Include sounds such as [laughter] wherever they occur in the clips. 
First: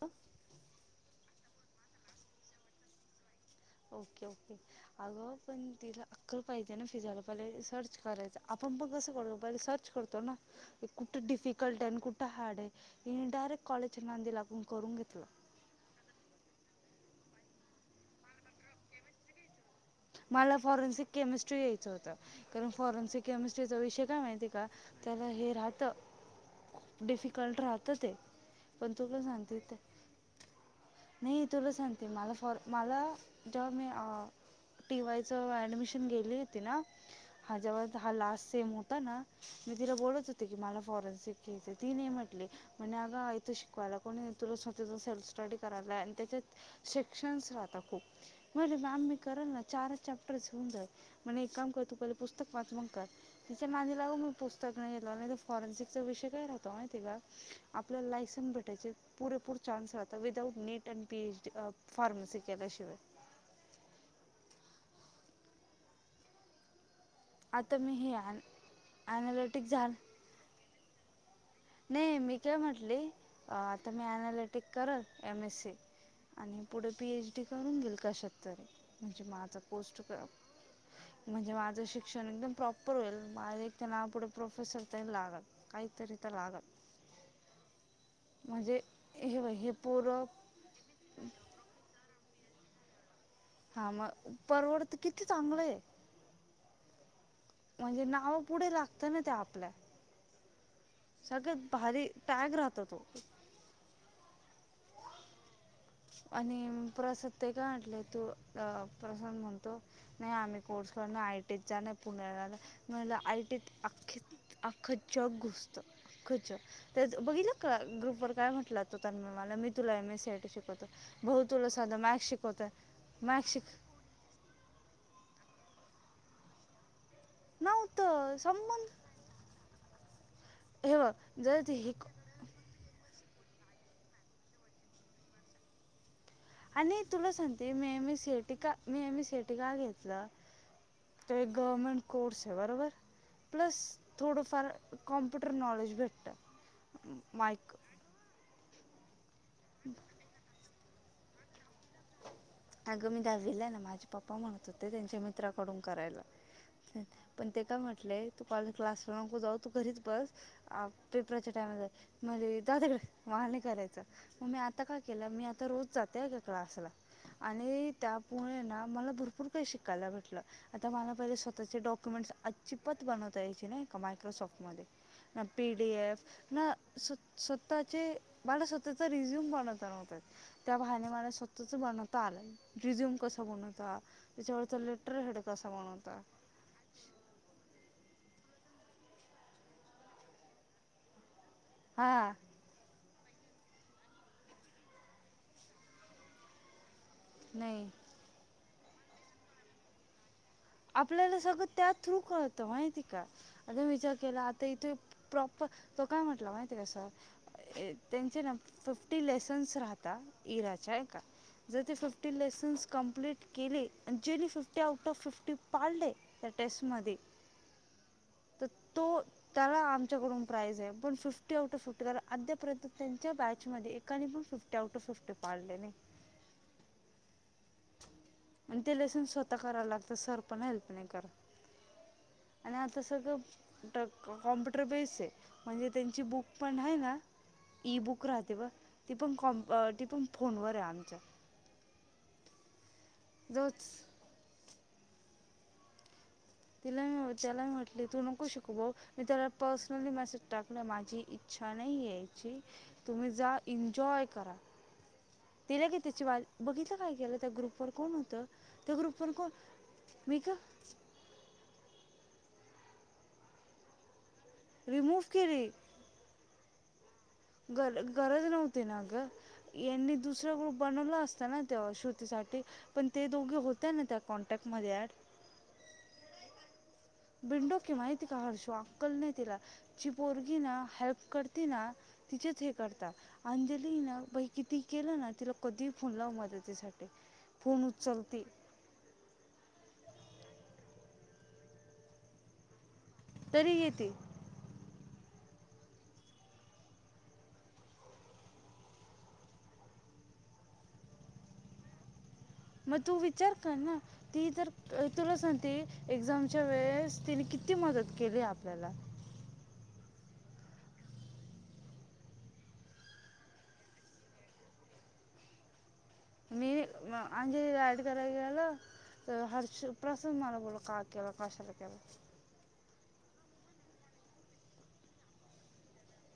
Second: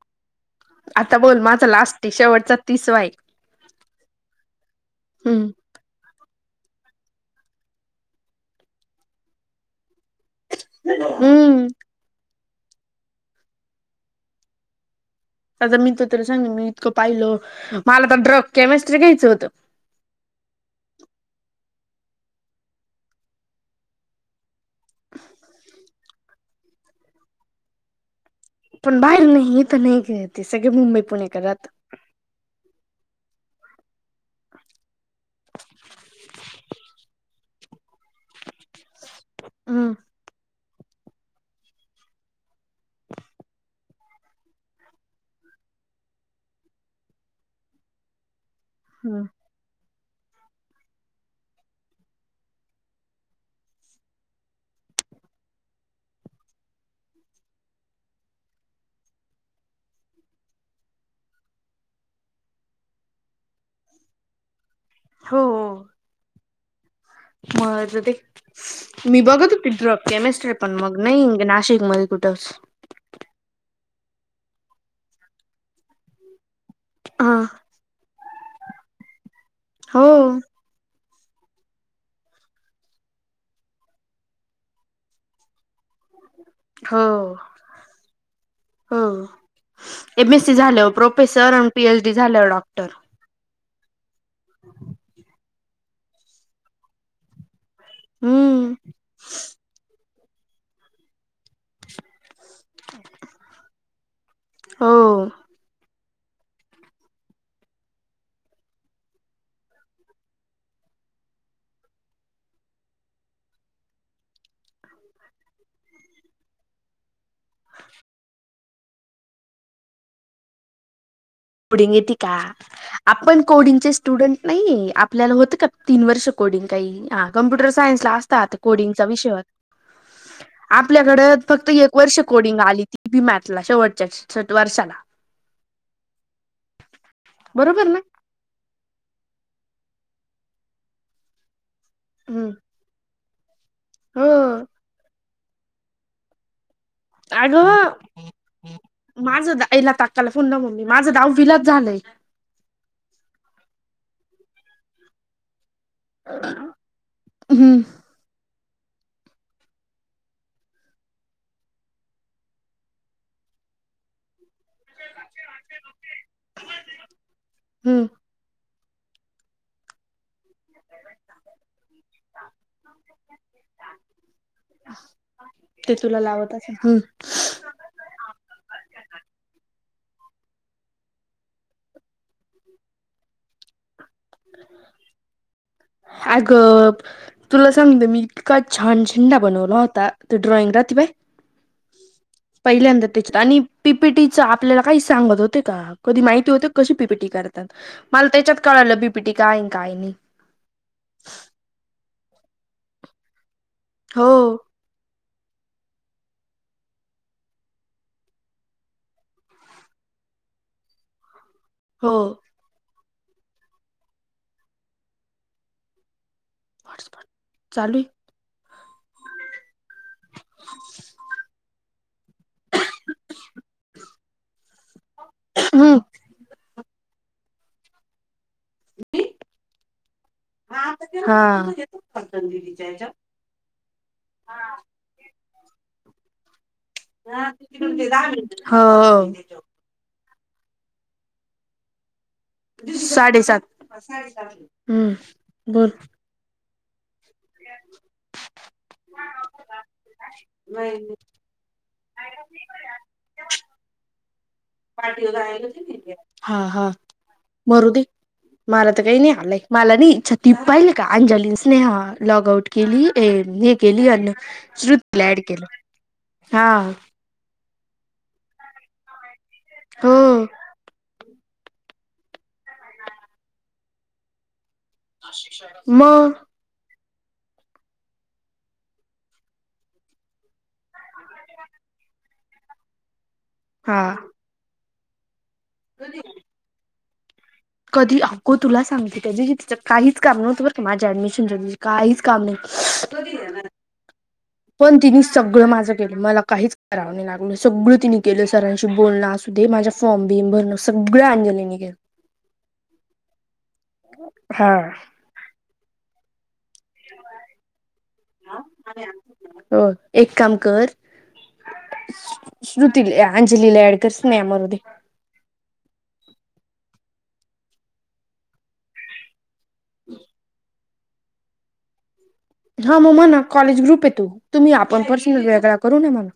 अ. आता बोल माझा लास्ट शेवटचा तिसवा [inaudible] एक ओके, ओके अगो पण तिला अक्कल पाहिजे ना. फिजायला पाहिले सर्च करायचं आपण पण कसं करतो. पहिले सर्च करतो ना. हे कुठं हम्म डफिकल्ट आहे आणि कुठं हार्ड आहे. हे डारेक्ट कॉलेजच्या नादी लागून करून घेतला. आता मी त तला सांगे मी इतकं पाहिल मला तर ड्रप केमेस्ट्री घ्यायचं होतं. मला फॉरेन्सिक केमिस्ट्री [inaudible] यायचं होतं कारण फॉरेन्सिक केमिस्ट्रीचा विषय काय माहिती. का त्याला हे राहत, डिफिकल्ट राहत ते. पण बाहेर तुला सांगते नाही ते तर नाही ग, ते सगळे मुंबई पुणेकर नाही राहत तुला सांते मला फॉर मला जेव्हा मी टी वाय च ऍडमिशन गेली होती ना. हा ज्याव हा लास्ट सेम होता. [inaudible] होता ना मी तिला बोलत [inaudible] होत की मला फॉरेनसिक केस आहे ती नाही म्हटली. म्हणे अगा आ इथं शिकवायला कोणी तुला स्वतं सेल्फ स्टडी [inaudible] [inaudible] ख म्ही ना चार [inaudible] ेऊन जा म्हण एक काम कर तू पहिले पुस्तक वाच [inaudible] मगत तिच्या माणी लागून मी पुस्तक [inaudible] नाहील नाही फॉरेन्सिकचा विषय काय राहतो [inaudible] मा ति का आपल्या लायसन्स भेटायचे पुरेपूर चान्स राहतात without NEET and P H D pharmacy केल्या शिवाय. हो, हो, [inaudible] म आता मी ते हे ॲन मी बघत ॲनालिटिक होते झाल ड्रॉप केमिस्ट्री पण मग नाही [inaudible] नाही मी कुठंच काय म्हटले, आता मी अनालिटिक करत एम एस सी. आणि पुढे पी एच हा डी करून घेल काशत्तरी म्हणजे माचा पोस्ट हो क म्हणजे माझं शिक्षण एकदम प्रॉपर होईल. माझे नाव पुढे प्रोफेसर लागत. काहीतरीत [inaudible] रागत हो. हो हे हे पोरं एम एस सी झाल्या प्रोफेसर आणि पीएच डी झाल्या डॉक्टर. हा मग परवडत किती चांगलं आहे. म्हणजे नाव पुढे हम्म लागत ना त्या आपल्या सगळ्यात भारी. टॅग राहतो तो. हो. आणि प्रसाद ते काय [inaudible] म्हटलंय तू अ प्रसान म्हणतो. नाही आम्ही कोर्स कर नाही आयटीत जाण पुण्यालाला म्हला आयटीत अख्खे [inaudible] अखचक घुसत [inaudible] अखच त्याच बघितला का ग्रुपवर काय म्हटलं त त्यांमुळे मला मी तुला ए मी सट शिकवतो. भाऊ तुला [inaudible] साधं डेते मॅथ्स का शिकवतोय आपण [inaudible] मॅथ्स शिक कोडं स्टुडंट नाही आपल्याला होत का तीन वर्ष [inaudible] अकॉर्डिंग काही ह. [inaudible] प [inaudible] नव्हतं असतातडंग संबंध विषय हे बघ आपल्याकड जर फक्त ते एक हे वर्ष कोडिंग आली ती बी मॅथला शेवटच्या [inaudible] वर्षाला आणि तुला सती [inaudible] बरोबर मेह ना मी [inaudible] शेटिक मी एम सीटी का घेतलं. तो एक गव्हर्मेंट कोर्स हम्म आहे बरोबर. प्लस हो थोडंफार [inaudible] कॉं्प्युटर नॉलेज भेटतं. मायक अगं माझं आईला ताकायला फोन [inaudible] ना मम्मी माझं दाव विलात झालंय. अगं मी [inaudible] द्यावीला आहे ना. माझे पप्पा म्हणत होते त्यांच्या म [inaudible] पत्राकडून करायला पण ते का हम्म म्हटले. तू कॉलेज क्लास [inaudible] रमू जाऊ तू घरीच बस. अह पेपरच्या टाइमला मले जा तिकडे मला नाही करायचं मग मी आता काय केलं मी आता रोज जाते हां की क्लासला आणि हम्म त्यामुळे ना मला भरपूर काही शिकायला भेटलं आता मला पहिले स्वतःचे डॉक्युमेंटस अजिबात बनवता यायचे नाही का मायक्रोसॉफ्ट मध्ये पी डी ते तुला एफ लावत ना असेल हम्म सु स्वतःचे मला स्वतःचा रिझ्यूम बनवता नव्हता येत. त्या बहाने मला स्वतःच बनत तात रिझ्यूम कस बनवतात, त्याच्यावरचं लेटर हेड कस बनवतात अह तुला सांगते मी काय छान झेंडा बनवला होता तो ड्रॉइंग रहाते बाई हा. पहिल्यांदा त्याच्यात आणि पी पी टी च आपल्याला काही सांगत होते का कधी माहिती होत कशी पी पी टी करतात. नाही मला त्याच्यात कळालं पी पी टी काय आहे आणि काय नाय. आपल्याला सगळं त्या थ्रू कळतं माहिती का आता विचार हो केला आता इथे प्रॉपर तो काय म्हटला माहिती हाय का सर अह त्यांचे ना फिफ्टी लेसन्स राहता इराच्या हाय का. जर ते हो फिफ्टी लेसन्स कंप्लीट केले आणि जेनी फिफ्टी आउट ऑफ फिफ्टी पाडले त्या टेस्टमध्ये, हॉटस्पॉट चालू तर तो त्याला आमच्याकडून प्राईज आहे, पण फिफ्टी आउट ऑफ फिफ्टी कारण अद्यापर्यंत त्यांच्या बॅचमध्ये एकाने पण fifty fifty out of fifty पाडले नाही. आहे आणि ते लेसन्स स्वत कराव लागतं सर पण हेल्प नाही करत हा. आणि आता सगळं कॉम्प्युटर बेस्ड आहे. म्हणजे त्यांची बुक पण आहे ना ई बुक राहते ब ती हो पण कॉमप ती पण फोनवर आहे आमच्या. साडेसात. जवच बसणार आहेस का? हम्म बर. तिला म त्याला मी म्हटले तू नको शिकू भाऊ मी त्याला पर्सनली मेसेज टाकलं माझी इच्छा नाही यायची तुम्ही जा इन्जॉय करा. तिला की तिची वा हा हा बघितलं काय केलं त्या मरू ग्रुपवर दे. कोण होतं मला त्या तर काय ग्रुपवर नाही कोण आलंय. मला नाही इच्छा मी ती का पाहिल का अंजली, स्नेहा लॉग आउट केली हे केली अन रिमूव्ह श्रुतीला ऍड केली केलं. हा. गर गरज नव्हती ना ग यांनी हो दुसरा ग्रुप बनवला असता ना त्या श्रुतीसाठी पण ते दोघे होत्या ना त्या कॉन्टॅक्टमध्ये ॲड. मग बिनडोक आहे माहिती का हर्षा अक्कल नाही तिला. जी पोरगी ना हेल्प करती ना तिचेच हे करता. अंजली हा ना बाई किती केलं ना तिला कधीही फोन लाव मदतीसाठी फोन कधी उचलते अग तुला सांगते? त्या दिवशी तिचं काहीच काम नव्हतं बर माझ्या ऍडमिशनच्या दिवशी काहीच काम नाही. तरी येते. पण तिने सगळं माझं केलं मला काहीच करावं नाही लागलं सगळ तिने केलं सरांशी बोलन असू दे, माझा फॉर्म बिम भरण सगळ अंजलीनी केलं. मग तू विचार कर ना ती तर हा अह तुला सांगते एक्झामच्या वेळेस तिने किती मदत केली आपल्याला. हो एक काम कर श्रुतीले, अंजलीले ॲड कर, स्नेहा मरु दे. मी अंजली ला ऍड करायला गेलं, तर हर्ष प्रसन मला बोलला का केल? कशाला केलं? हा. म म्हणा कॉलेज ग्रुपे तो. तुम्ही, आपण पर्सनल वेगळा करू ना म्हणा.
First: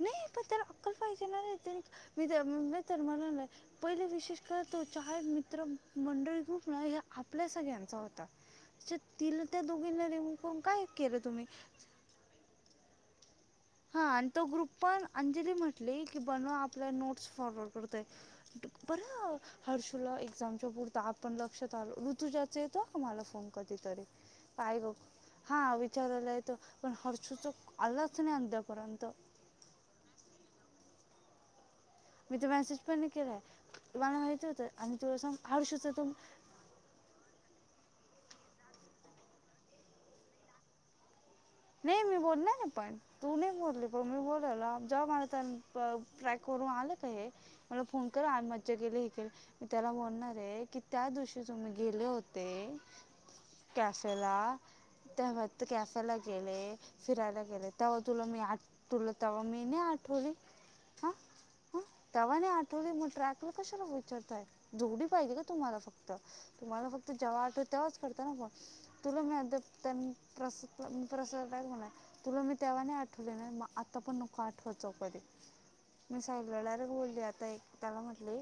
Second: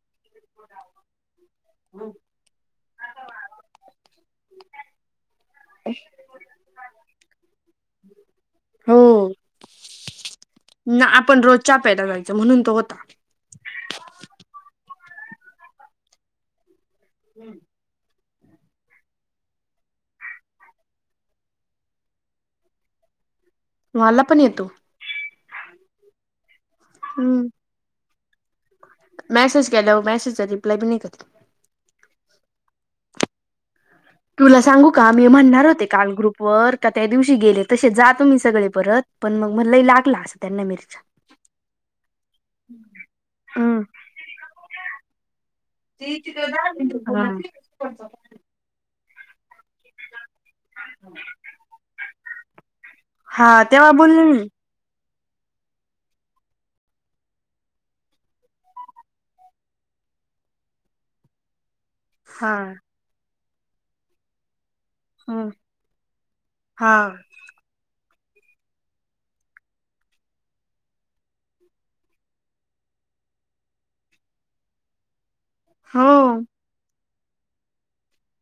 नाही, पण त्याला अक्कल पायजे ना नाही तरी ह. मी तर म्हणाले, पहिले विशेष कर त्याचे आहेत मित्र मंडळ ग्रुप ना. ह्या आपल्या सगळ्यांचा होता. तिच्या त हो तिला, त्या दोघींना रिम्हू करून काय केलं तुम्ही? फायदा व्हायचा, म्हणून तो होता. हा. आणि तो ग्रुप पण अंजली म्हटली, की बनवा आपल्या नोट्स फॉरवर्ड करतोय. बरं हर्षुला एक्झामच्या पुरता आपण लक्षात आलो. ऋतुजाच येतो बरं का मला फोन कधीतरी. मला पण येतो काय ग? हा विचारला येतो. पण हर्षू हम्म चा आलाच नाही आता पर्यंत. मॅसेज केल्यावर, मॅसेज रिप्लाय बी नाही करीत. मी तर मेसेज पण नाही केलाय. मला माहिती तुला होतं, सांगू आणि का तुला मी सांगु म्हणणार होते हर्षूच काल ग्रुप वर का त्या दिवशी गेले, तसे जा तुम्ही सगळे परत. पण मग म लयं लागल्या असं त्यांना मिरच्या. [inaudible] नाही मी बोलणारे पण तू नाही हम्म. बोलली, पण मी बोललं. जाऊन आले ट्रॅक वरून आले का हे मला फोन कर, आज मज्जा गेले, हे केले मी त्याला बोलणार आहे की, त्या दिवशी तुम्ही गेले होते हा तेव्हा बोले कॅफेला मी. [unintelligible] गेले. फिरायला गेले, तेव्हा तुला मी आठ, तुलं तेव्हा मी नाही आठवली? हा, हा. तेव्हा नाही हा आठवली मग ट्रॅकला कशाला विचारताय. जोडी पाहिजे का हम्म. तुम्हाला फक्त. तुम्हाला हा फक्त जेव्हा आठवते तेव्हाच करतात ना कॉल. तुला मी आता [unintelligible] [unintelligible] तुला मी तेव्हा नाही आठवले ना, मग आता पण नको आठवत जाऊ कधी. हो मी सायलीला डायरेक्ट बोली आता ये त्याला म्हटले,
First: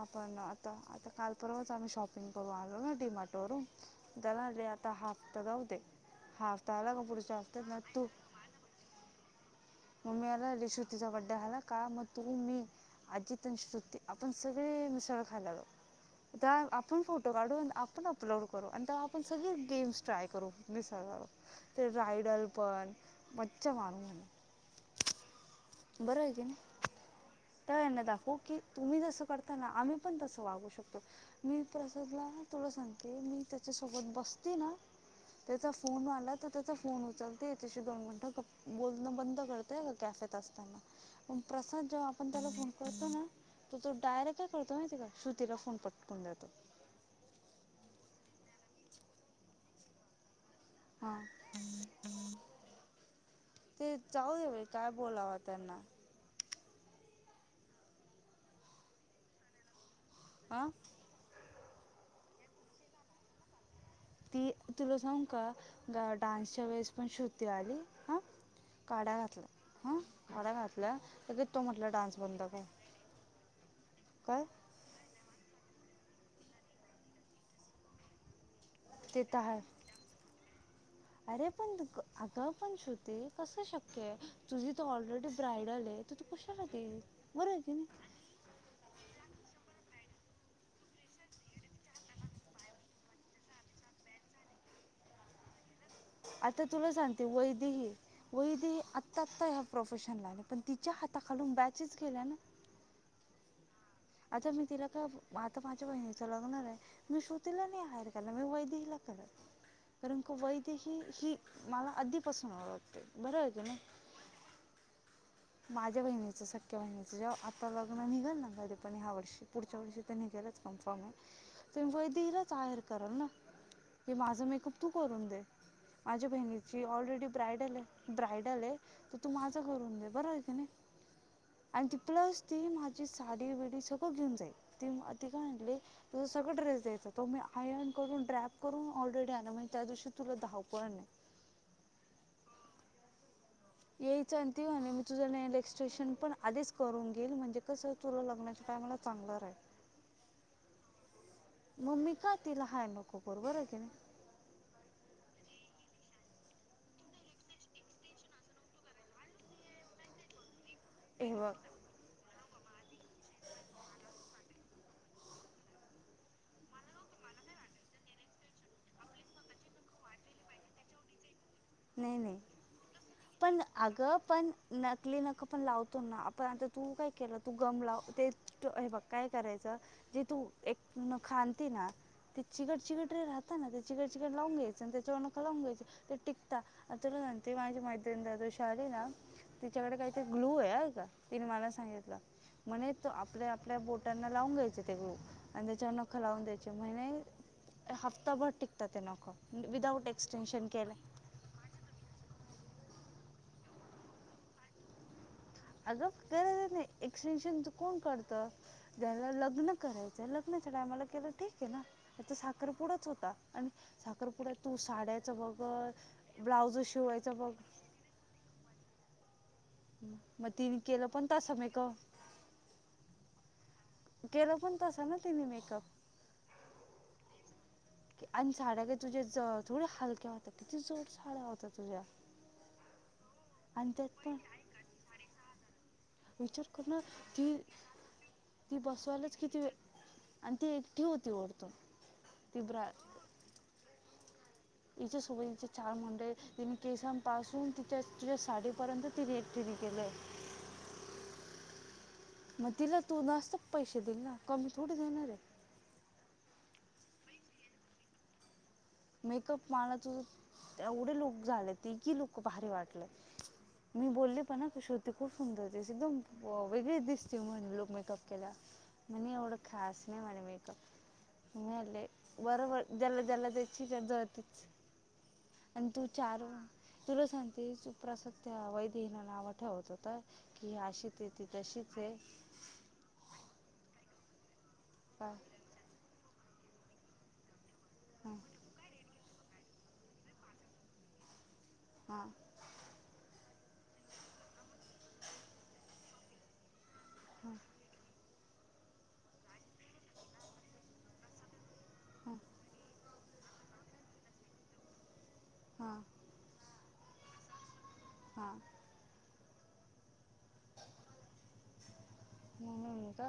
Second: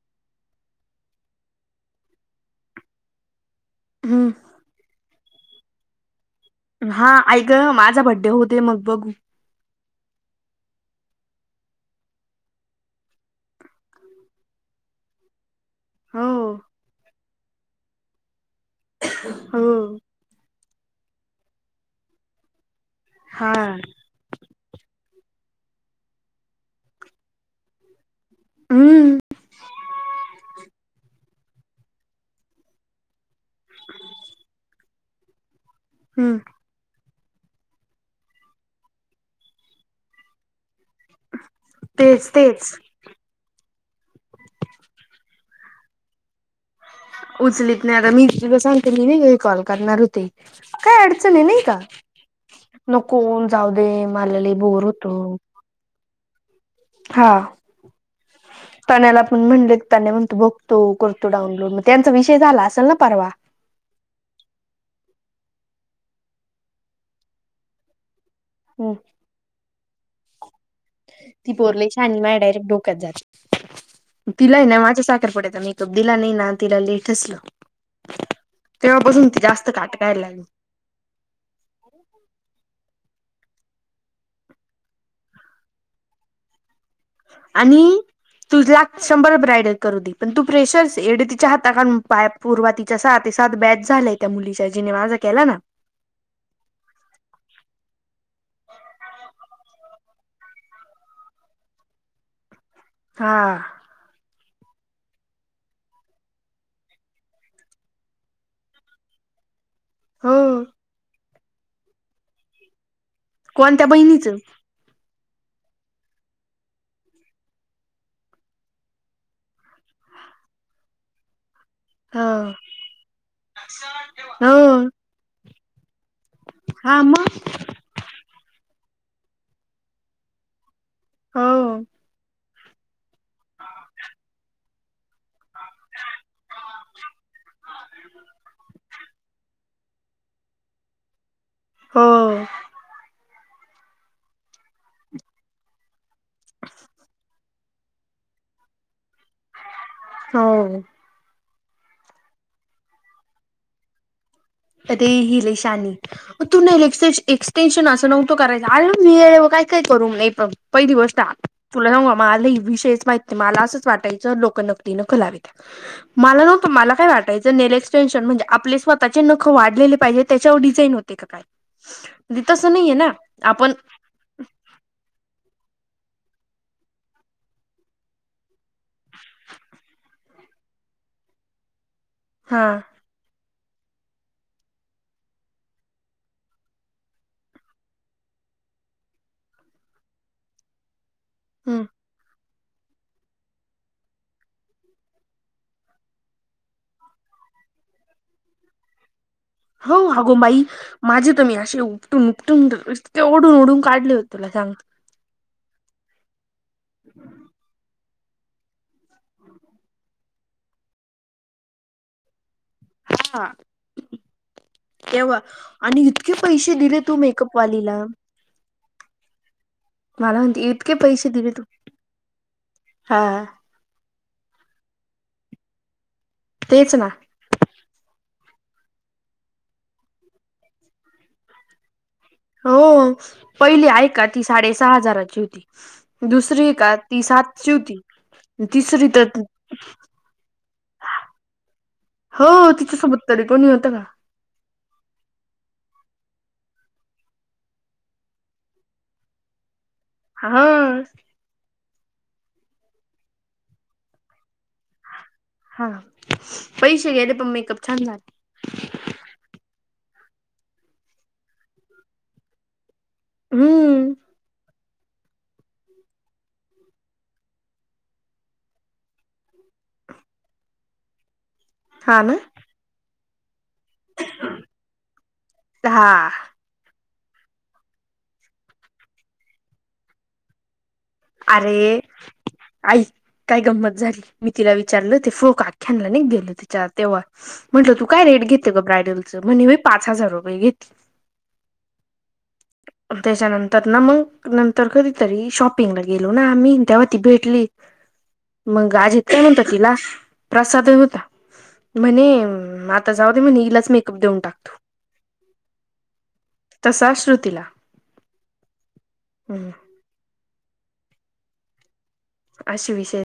आपण आता, आता काल परवाच आम्ही शॉपिंग करू आलो ना डिमार्टवरून. हम्म त्याला हे आता हा हप्ता जाऊ दे. हा आला का हा, पुढच्या आई हफ्त्यात गं ना माझा तू बड्डे होऊ दे मग बघू. मग मे मध्ये श्रुतीचा बर्थडे आला का, मग तुम्ही अन् मी अजीत आणि श्रृती आपण सगळे मिसळ खायला हो जाऊ. त्या आपण फोटो काढून, आपण अपलोड करू. आणि तेव्हा आपण सगळे हो गेम्स ट्राय करू. मिसळ ला जाऊ. ते रायडल पण हा मज्जा मारु म्हणे. बरोबर आहे की नाही. तेव्हा यांना दाखवू की तुम्ही हम्म जसं करताना, आम्ही पण तसं वागू शकतो. मी प्रसादला तुला सांगते, मी त्याच्यासोबत बसते ना त्याचा फोन आला हम्म तर, त्याचा फोन उचलते. त्याच्याशी दोन मिनटं बोलणं बंद करते कॅफेत असना. पण प्रसाद जेव्हा तेच आपण त्याला तेच फोन करतो ना तो डायरेक्ट काय करतो, माहिती ये का? श्रुतीला फोन पटकून देतो. उचलीत नाही. आता मी तुला सांगते, मी नाही का विडीओ कॉल करणार होते. काय हा. अडचण आहे नाही का नको जाऊ [inaudible] दे ते जाऊ मला दे लई बाई, बोर काय होतो बोलावं त्यांना. हा तण्याला आपण म्हणले तण्या म्हणतो हां बघतो करतो. तो डाऊनलोड मग त्यांचा विषय झाला असेल ना परवा ती तुला सांगु का ग डान्सच्या वेळेस पण शुती आली हा काड्या घातलं हा काडा घात ती पोरल लई शानी आणि माझ डायरेक्ट डोक्यात जात काय तिला आहे ना माझ साखरपुडायत मी जब दिला नाही ना तिला लेट असल ते तेव्हापासून तर ती आहे जास्त काटकायला लागली. अरे पण अग पण श्रुते कस शक्य आहे कसं शक्य आहे तुझी त ऑलरेडी ब्रायडल आहे? तू कशाला गे आणि तुझला शंभर ब्रायडल करू दे पण तू फेशरस एडतीच्या हाता खालून पाय पूर्वातिच्या साती सात बॅच झालाय त्या मुलीच्या जिने माझा केला ना? आता तुला सांगते वैदही. वैदही आत्ता आत्ता ह्या प्रोफेशनला आहे पण तिच्या हाताखालून बॅचेस गेल्या ना. हा. आता मी तिला का आता माझ्य बहीणीच लागणार आहे. मी श्रुतीला नाही हाईंड केला मी वैदहीला करल. कारण हो वैदही ही ही मला आधीपासून ओळख ते. कोणत्या बहिणीचं. माझ्या बहिचं सख्या बहिणीच जेव्हा आता लग्न निघेल ना कधी पण ह्या वर्षी पुढच्या वर्षी त्यांनी केलंच कन्फर्म आहे ह. तुम्ही वैदही लाचा आहेर करा ना हे माझा मेकअप हो तू करून दे माझ्या बहिणी जी हा ऑलरेडी मग ब्रायडल आहे ब्रायडल आहे तर तू माझं करून दे बर आहे की नाही. हो आणि ती प्लस ती माझी साडी बिडी सगळं घेऊन जाईल ती ती काय आणली तुं सगळं ड्रेस द्यायचा तो मी हायान करून ड्रॅप करून ऑलरेडी आला म्हणजे त्या दिवशी तुला धावपळ नाही. हो. यायचं ती मी तुझा नस्ट्रेशन पण आधीच करून घेल म्हणजे कसं तुला लग्नाच्या टायमला चांगलं राहील आहे हो मम्मी काय तिला हायर नको बरोबर आहे की नाही. त्यात आहे ती लय शहाणी. तू नाही लेक् एक्सटेन्शन असं नव्हतो करायचा आ वेळे काही काही करू मी पण. पहिली गोष्ट हे बघ हा मला लई विषय. मा मला असंच वाटायचं लोक नकली लावित. मला नव्हंत मला काय वाटायचं नेल एक्सटेंशन म्हणजे आप स्वतः जे नकं वाढले पाहिजे त्याच्यावर डिझाईन होते का काय. नाही नाही म्हणजे तसं नाहीये ना पण आपण अगं पण नकली नक पण लावतो ना आपण आता तू काय केलं तू गम लाव ते हे बघ काय करायचं? जे तू एक नख आणती ना. ते हा चिकट चिकट रे राहता ना ते चिकट चिकट लावून घ्यायचं आणि त्याच्यावर नख लावून घ्यायचे ते टिक तुला ते माझी मैत्रीण त्यादिवशी आले ना तिच्याकडे काहीतर ग्लू आहे माहिती आहे का? तिने मला सांगितलं? म्हणे आपल्या आपल्या बोटांना लावून घ्यायचे ते ग्लु आणि त्याच्या नखं लावून द्यायचे म्हणे? हप्ताभर टिकतात नख. हो अगो बाई माझे तर मी असेऊ. तुम तुम ते ओडून ओडून काढले होते [unintelligible] अगं करर ना ते, एक्सटेनशन चकून करतं? ज्याला लग्न करायचंय, लग्नाच्या टायमला केलं ठीकाय ना? त्याचा साखरपुडाच होता आन साखरपुड्यात तू साड्याचं तेव्हा बघंल ब्लाऊजं शिवायचं बघ. तिला मला म म्हणते तिनं इतके केलं पण पैसे दिले तसा तू मेकअ हा केलं पण तसं ना तिनं मेकअप? तेच ना. आन, साड्या त तुझ्याच थोड्या हलक्या होत्या? किती जड साड्या होत्या तुझ्या? होओ, पहिली आणि त्यात पण ऐकाठी साडी साडेसहा हजाराची होती. दुसरी विचार आहे कर का ती न-ती सातची होती ती तिसरी तर बसवायलाच किती वेळ, आन ती एकटी होती ओरतून. हो तिच्यासोब्बत तरी कोणी होतं का? तिच्या सोबईचे चार मुंडे, तिने केसांपासून तिच्या, तिच्या साडीपर्यंत तिने एकटीने केलंय. हाआ मग तिला तू जास्तअ पैशे दिल ना? कमी थोडी देणारे? हा, पैशे गेले पण, मेकअप छान झालं. मेकअप पा ना तु, तेव्वडे लुक झाले, तेकी लुक भारी वाटले. मी हम्म बोलले पणा कशी हो ती खूप सुंदर दिस एकदम वेगळीच दिसती म्हण लोक मेकअप केल्या म्हणे एवडं खास नायी म्हणे मेकअप, मी म्हनले, हा ना बरबर ज्यांना ज्यांना दिसा तुज्याव जळतेच, आन तू हा चारू तुला सांगते सु प्रसाद त्या वैदहीला नावं ठेवत होता की अशी तेथे अर्रे, आईक, काय गंमत झाली, मी तिला विचारलं ती फो का? खनलान गेलं तिच्या तेव्हा म्हंटलं, तू काय हां रेट घेते ग ब्रायडल? त म्हणे, मी पाच हजार रुपये घेते. हा त्याच्यानंतर ना मंग, नंतर कधीतरी शॉपिंगला गेलो ना आम्ही त्याव ती हां भेटली, मंग आजीत काय म्हणतो तिला, प्रसादही होता, ती म्हणे, हां अं आता जाऊ दे म्हणे हीलाच मेकअप देऊन टाकतो. हां तसा श्रुतीला, हां हम् अशी विषय [inaudible]